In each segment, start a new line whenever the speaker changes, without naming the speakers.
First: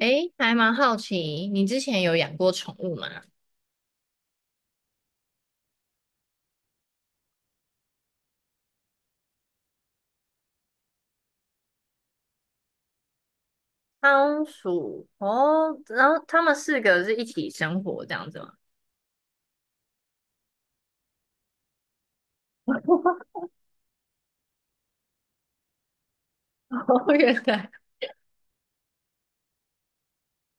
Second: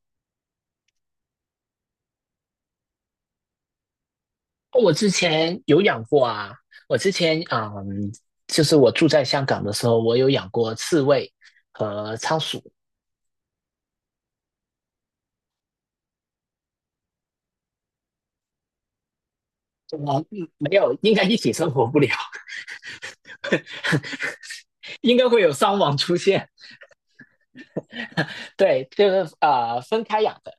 诶，还蛮好奇，你之前有养过宠物吗？
我之前有养过啊，我之前就是我住在香港的时候，我有养过刺猬和仓鼠。
仓鼠哦，然后他们四个是一起生活这样子吗？
我没有，应该一起生活不了，应该会有伤亡出现。
哦，原来
对，就是分开养的。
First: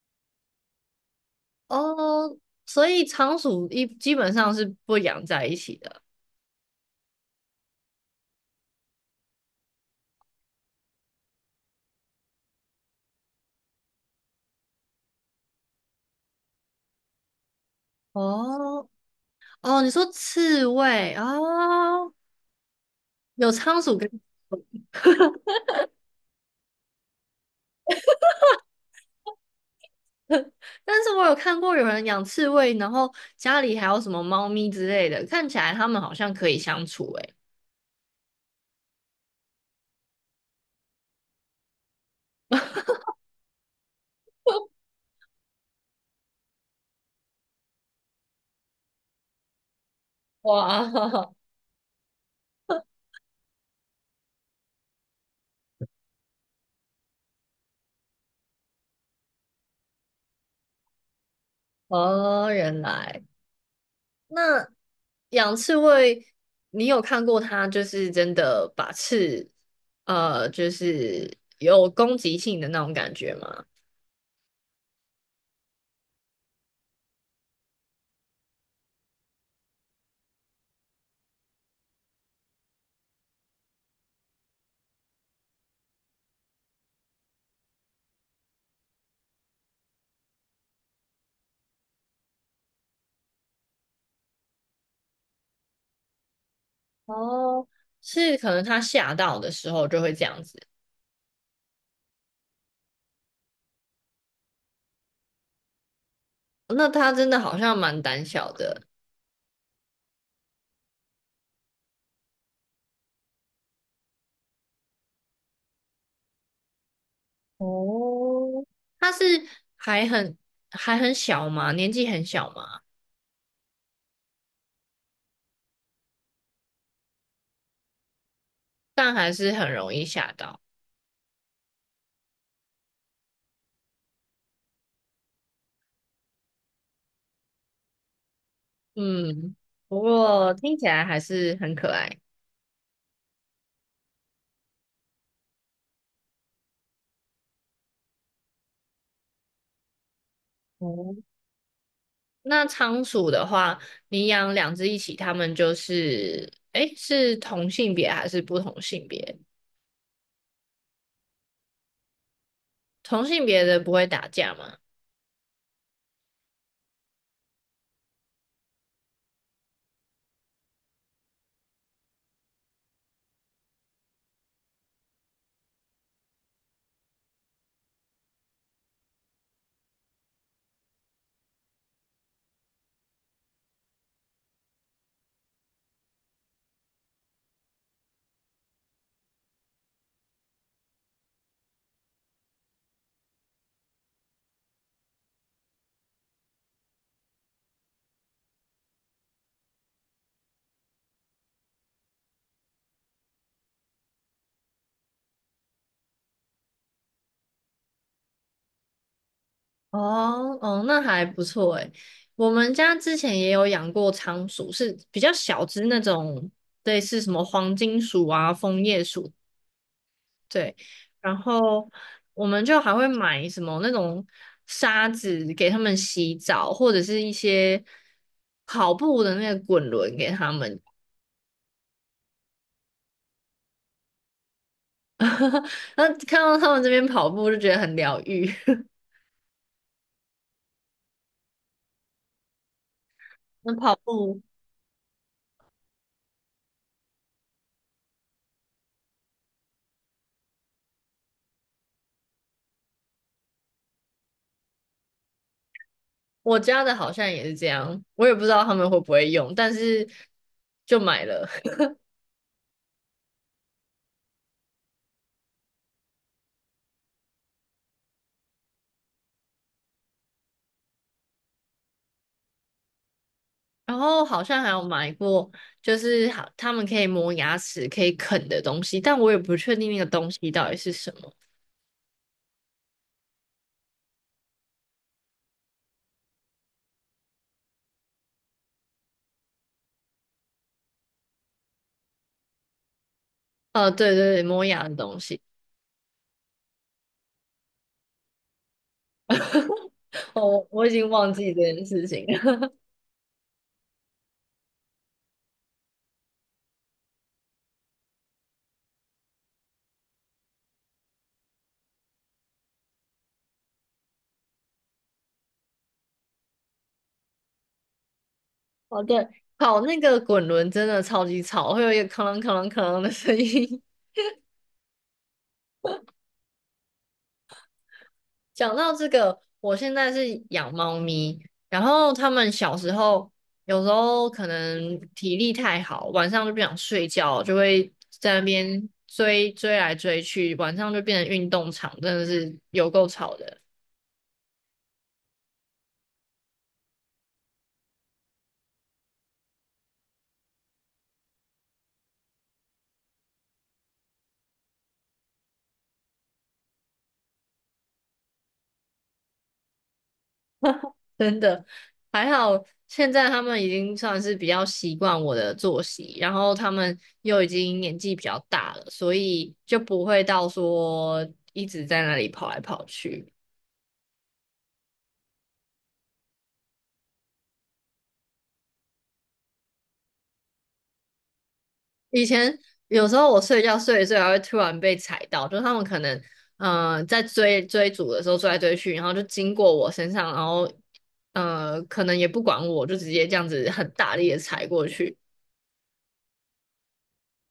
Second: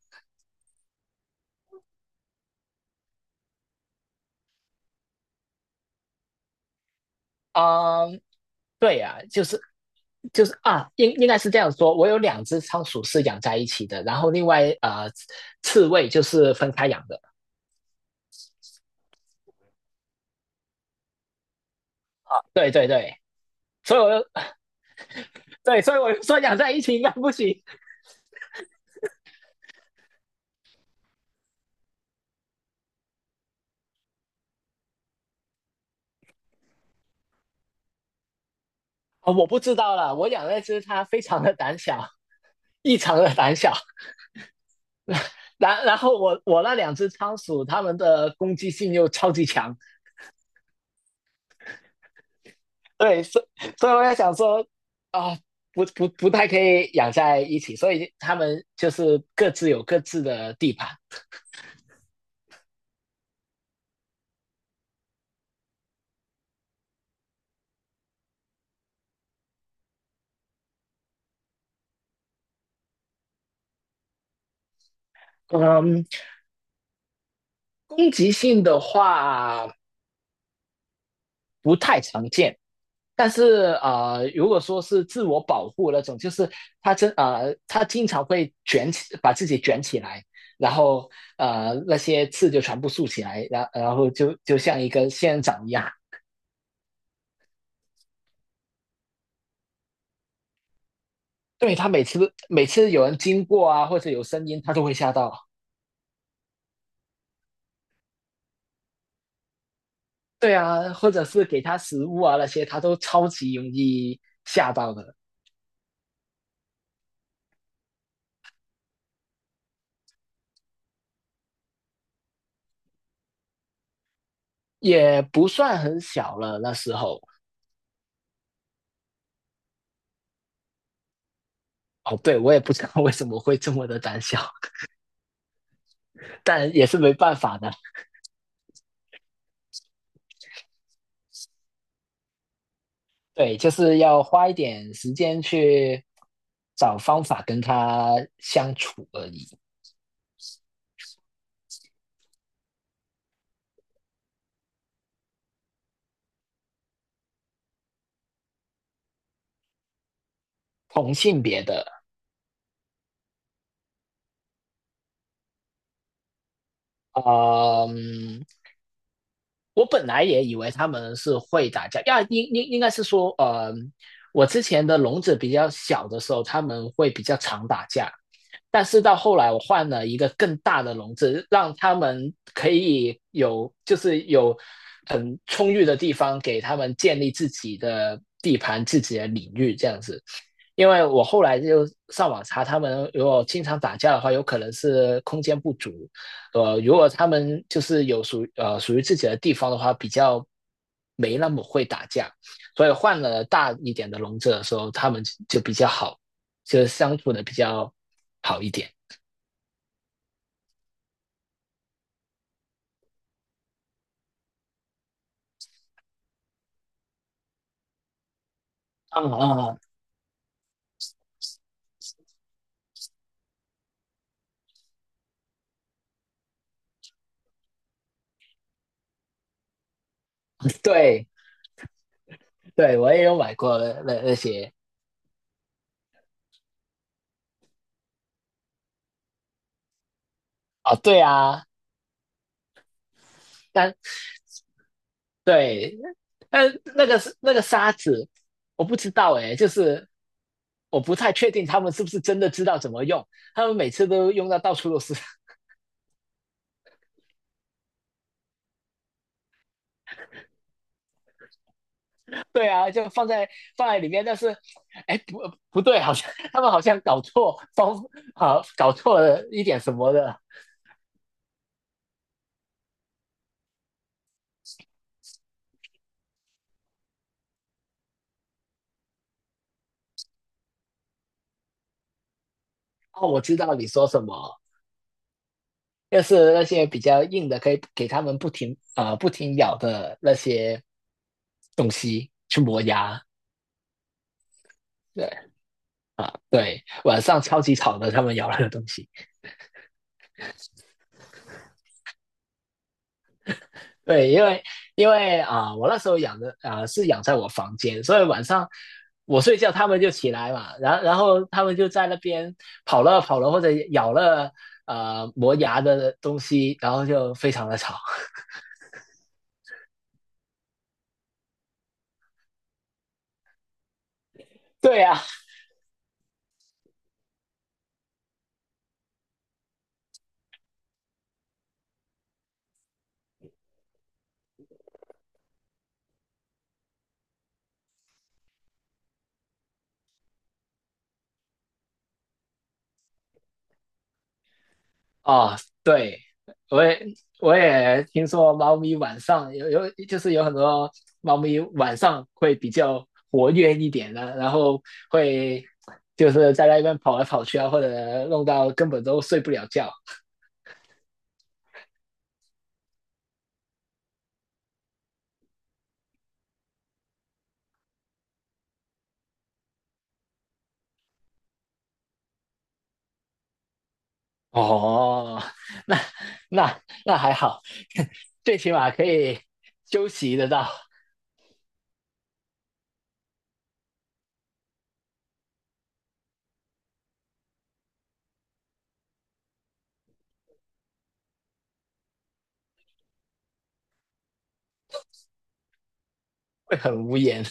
哦，所以仓鼠一基本上是不养在一起的。
嗯，对呀，就是啊,应该是这样说。我有两只仓鼠是养在一起的，然后另外刺猬就是分开养的。
哦哦，你说刺猬哦，
对对对，
有仓
所
鼠
以
跟，
我又 对，所以我又说养在一起应该不行。
但是我有看过有人养刺猬，然后家里还有什么猫咪之类的，看起来它们好像可以相处诶。
啊，我不知道了。我养那只它非常的胆小，异常的胆小。然后我那两只仓鼠，它们的攻击性又超级强。
哇，
对，所以我在想说，啊，不太可以养在一起，所以它们就是各自有各自的地盘。
哦，原来。那。养刺猬，你有看过它就是真的把刺，就是有攻击性的那种感觉吗？
嗯，攻击性的话不太常见。但是啊，如果说是自我保护那种，就是他真啊，他经常会卷起，把自己卷起来，然后那些刺就全部竖起来，然后就像一个仙人掌一样。
哦，是可能它吓到的时候就会这样子。
对，他每次每次有人经过啊，或者有声音，他都会吓到。
那它真的好像蛮胆小的。
对啊，或者是给他食物啊那些，他都超级容易吓到的，
哦，它是还很还很小嘛，年纪很小嘛，
也不算很小了那时候。
但还是很容易吓到。
哦，对，我也不知道为什么会这么的胆小，但也是没办法的。
嗯，不过听起来还是很可爱。
对，就是要花一点时间去找方法跟他相处而已。
哦那仓鼠的话，你养两只一起，它们就是，诶，是同性别还是不同性别？同性别的不会打架吗？
嗯，我本来也以为他们是会打架，呀，应该是说，我之前的笼子比较小的时候，他们会比较常打架，但是到后来我换了一个更大的笼子，让他们可以有很充裕的地方给他们建立自己的地盘、自己的领域这样子。因为我后来就上网查，他们如果经常打架的话，有可能是空间不足，呃，如果他们就是属于自己的地方的话，比较没那么会打架，所以换了大一点的笼子的时候，他们就比较好，就是相处的比较好一点。
哦哦，那还不错诶。我们家之前也有养过仓鼠，是比较小只那种，类似什么黄金鼠啊、枫叶
嗯
鼠，
嗯，
对。然后我们就还会买什么那种沙子给它们洗澡，或者是一些跑步的那个滚轮给它们。
对对，我也有买过那些
然后看到他们这边跑步就觉得很疗愈。
啊，对啊，
那
但
跑步，
对，但那个沙子，我不知道哎，就是我不太确定他们是不是真的知道怎么用，他们每次都用到到处都是。
我家的好像也是这样，我也不知道他们会不会用，但是就买了。
对啊，就放在放在里面，但是，哎，不不对，好像他们好像搞错方，啊，搞错了一点什么的。
然后好像还有买过，就是好他们可以磨牙齿、可以啃的东西，但我也不确定那个东西到底是什么。
哦，我知道你说什么，就是那些比较硬的，可以给他们不停咬的那些东西去磨牙。
对对对，磨牙的东西，
对对，晚上超级吵的，他们咬那个东西。
哦，我已经忘记这件事情了。
对，因为啊、我那时候养的啊、是养在我房间，所以晚上我睡觉，它们就起来嘛，然后它们就在那边跑了或者咬了磨牙的东西，然后就非常的吵。
哦，对，跑那个滚轮真的超级吵，会有一个哐啷哐啷哐啷的声音。
对呀、
讲到这个，我现在是养猫咪，然后他们小时候有时候可能体力太好，晚上就不想睡觉，就会在那边追追来追去，晚上就变成运动场，真的是有够吵的，
哦，对，我也我也听说猫咪晚上就是有很多猫咪晚上会比较活跃一点的，然后会就是在那边跑来跑去啊，或者弄到根本都睡不了觉。
真的。还好现在他们已经算是比较习惯我的作息，然后他们又已经年纪比较大了，所以就不会到说一直在那里跑来跑去。
哦，那那还好，最起码可以休息得到，
以前有时候我睡觉睡一睡，还会突然被踩到，就是他们可能在追逐的时候追来追去，然后就经过我身上，然后可能也不管我，就直接这样子很大力的踩过去。
会很无言，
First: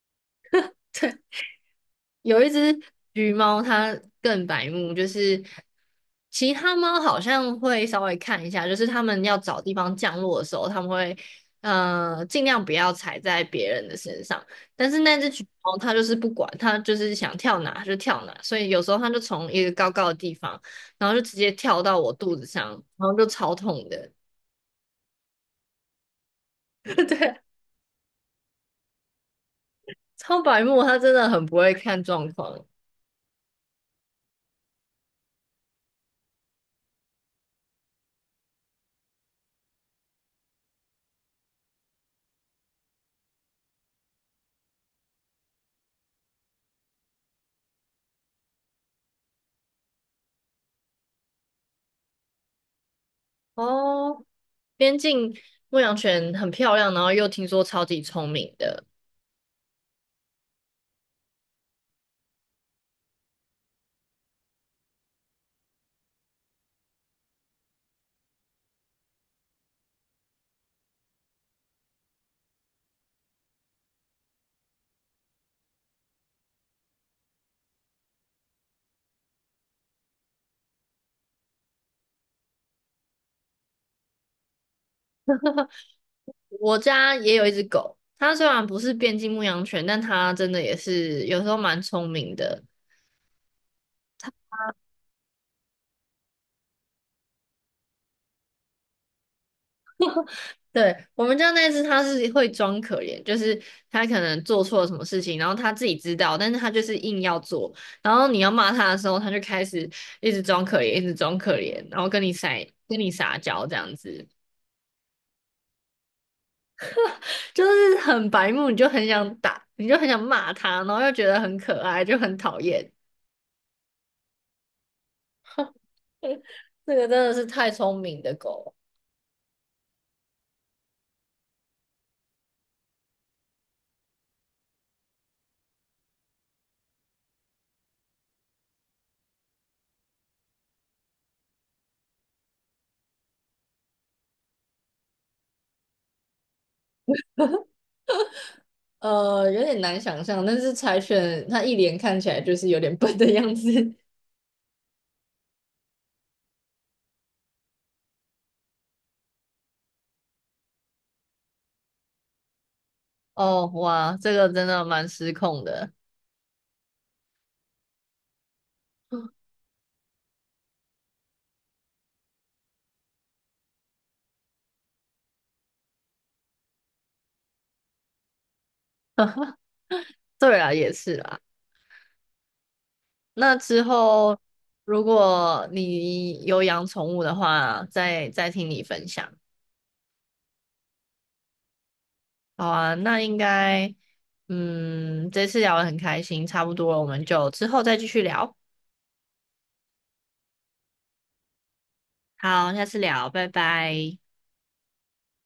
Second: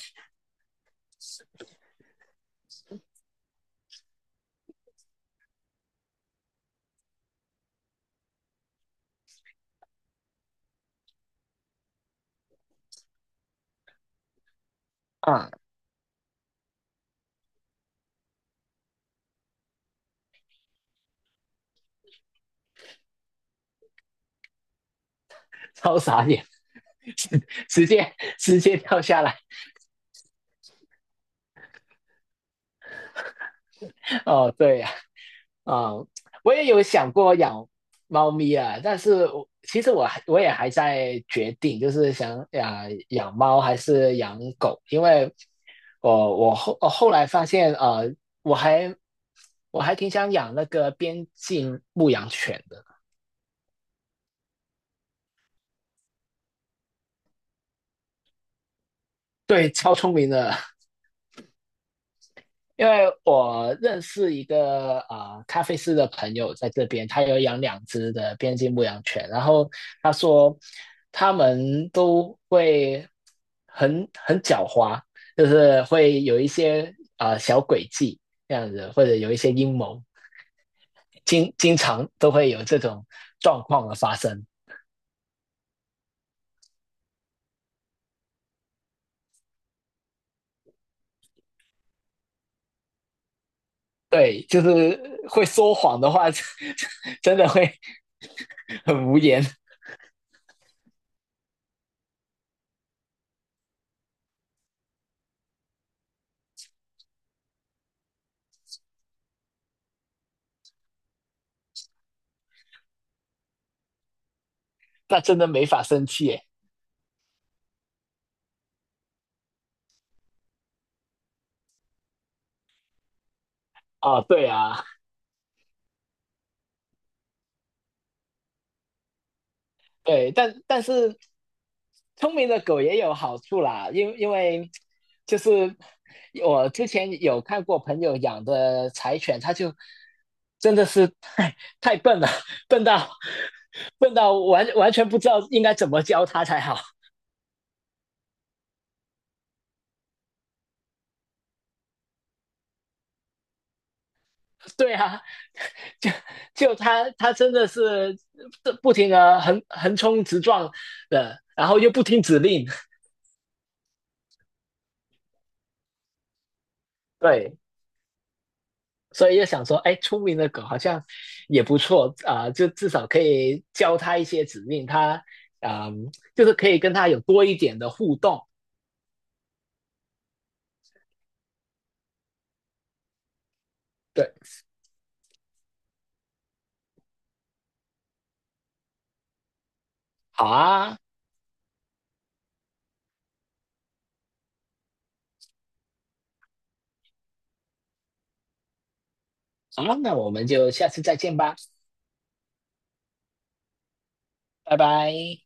有一只橘猫，它更白目，就是其他猫好像会稍微看一下，就是它们要找地方降落的时候，它们会尽量不要踩在别人的身上。但是那只橘
嗯，
猫它就是不管，它就是想跳哪就跳哪，所以有时候它就从一个高高的地方，然后就直接跳到我肚子上，然后就超痛的。
超傻眼，
对，
直接直接跳下来。
超白目，它真的很不会看状况。
哦，对呀、啊，嗯，我也有想过养猫咪啊，但是我其实我还我也还在决定，就是想养猫还是养狗，因为我后来发现，呃，我还我还挺想养那个边境牧羊犬的。
哦，边境牧羊犬很漂亮，然后又听说超级聪明的。
对，超聪明的。因为我认识一个啊、咖啡师的朋友在这边，他有养两只的边境牧羊犬，然后他说他们都会很狡猾，就是会有一些啊、小诡计这样子，或者有一些阴谋，经常都会有这种状况的发生。
我家也有一只狗，它虽然不是边境牧羊犬，但它真的也是有时候蛮聪明的。
对，就是会说谎的话，真的会很无言，
对，我们家那只，它是会装可怜，就是它可能做错了什么事情，然后它自己知道，但是它就是硬要做。然后你要骂它的时候，它就开始一直装可怜，一直装可怜，然后跟你撒娇这样子。
那真的没法生气耶。
就是很白目，你就很想打，你就很想骂它，然后又觉得很可爱，就很讨厌。
啊，对啊。
这个真的是太聪明的狗，
对，但是聪明的狗也有好处啦，因为就是我之前有看过朋友养的柴犬，它就真的是太笨了，笨到笨到完全不知道应该怎么教它才好。
有点难想象，但是柴犬它一脸看起来就是有点笨的样子。
对啊，就就它真的是不停的横冲直撞的，然后又不听指令。
哦，哇，这个真的蛮失控的。
对，所以就 想说，哎，聪明的狗好像也不错啊、呃就至少可以教它一些指令，它啊、呃就是可以跟它有多一点的互动。
对啊，也是啦。那之
对，
后，如果你有养宠物的话，再听你分享。
好啊，
好啊，那应该，嗯，这次聊得很开心，差不多了，我们就之后再继续聊。
好啊，那我们就下次再见吧，
好，下次聊，拜拜。
拜拜。